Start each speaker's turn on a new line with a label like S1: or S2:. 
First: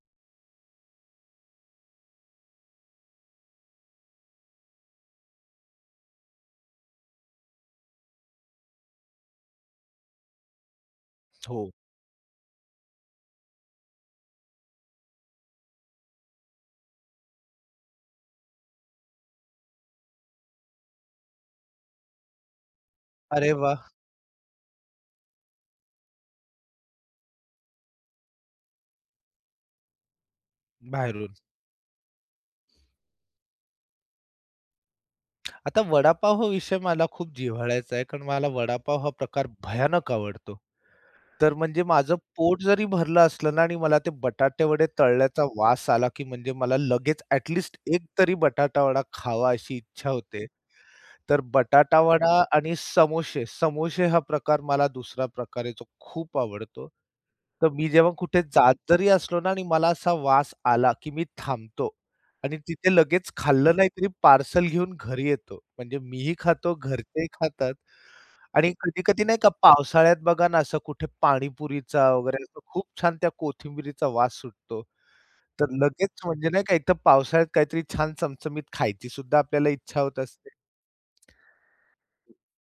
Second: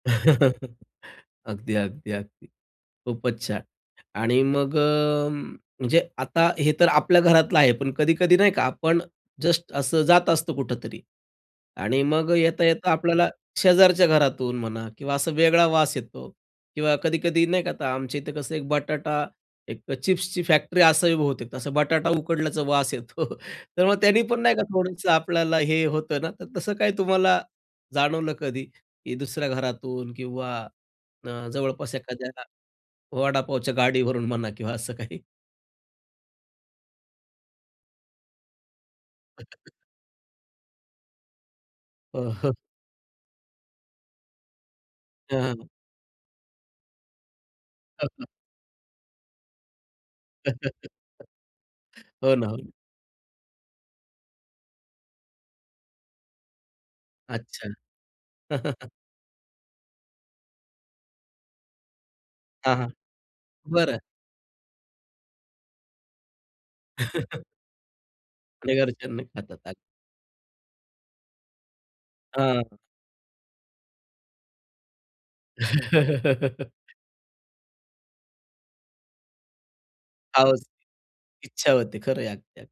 S1: अगदी, अगदी, अगदी. खूपच छान. आणि मग अ, म्हणजे आता हे तर आपल्या घरातलं आहे. पण कधी-कधी नाही का आपण जस्ट असं जात असतो कुठेतरी
S2: हो.
S1: आणि मग अ, येता-येता आपल्याला शेजारच्या घरातून म्हणा किंवा असा वेगळा वास येतो किंवा कधी-कधी नाही का आता आमच्या इथे कसं एक बटाटा, एक चिप्सची फॅक्टरी असावी बहुतेक, असं बटाटा उकडल्याचा वास येतो.
S2: अरे
S1: तर
S2: वाह!
S1: मग त्यानी पण नाही का थोडंसं आपल्याला हे होतं ना? तर तसं काही तुम्हाला जाणवलं कधी की दुसऱ्या घरातून किंवा
S2: बाहेरून.
S1: अ, जवळपास एखाद्या वडापावच्या गाडीवरून म्हणा किंवा असं काही?
S2: आता वडापाव हा विषय मला खूप जिव्हाळ्याचा आहे कारण मला वडापाव हा प्रकार
S1: [unintelligible]
S2: भयानक आवडतो. तर म्हणजे माझं
S1: हो, हो.
S2: पोट जरी भरलं असलं ना आणि मला ते बटाटे वडे तळण्याचा
S1: हं.
S2: वास आला की म्हणजे मला लगेच ऍटलिस्ट एक
S1: [unintelligible]
S2: तरी बटाटावडा खावा अशी इच्छा होते. तर
S1: हो
S2: बटाटावडा
S1: ना. हो.
S2: आणि समोसे. समोसे हा प्रकार मला दुसरा प्रकार आहे जो खूप आवडतो. तर
S1: अच्छा.
S2: मी जेव्हा कुठे जात जरी असलो ना आणि मला असा वास आला की मी थांबतो आणि
S1: हां, हां.
S2: तिथे लगेच खाल्लं नाही
S1: बरं.
S2: तरी पार्सल घेऊन घरी येतो. म्हणजे मीही खातो, घरचेही खातात आणि
S1: आणि घरच्यांना
S2: कधी-कधी
S1: ही
S2: नाही का
S1: खातात अगदी.
S2: पावसाळ्यात बघा ना असं कुठे पाणीपुरीचा वगैरे
S1: हां,
S2: असं
S1: हां.
S2: खूप छान त्या कोथिंबिरीचा वास सुटतो. तर लगेच म्हणजे नाही का एक तर पावसाळ्यात काहीतरी छान चमचमीत खायचीसुद्धा आपल्याला इच्छा होत
S1: हाव
S2: असते.
S1: असती. इच्छा होते. खरंय अगदी.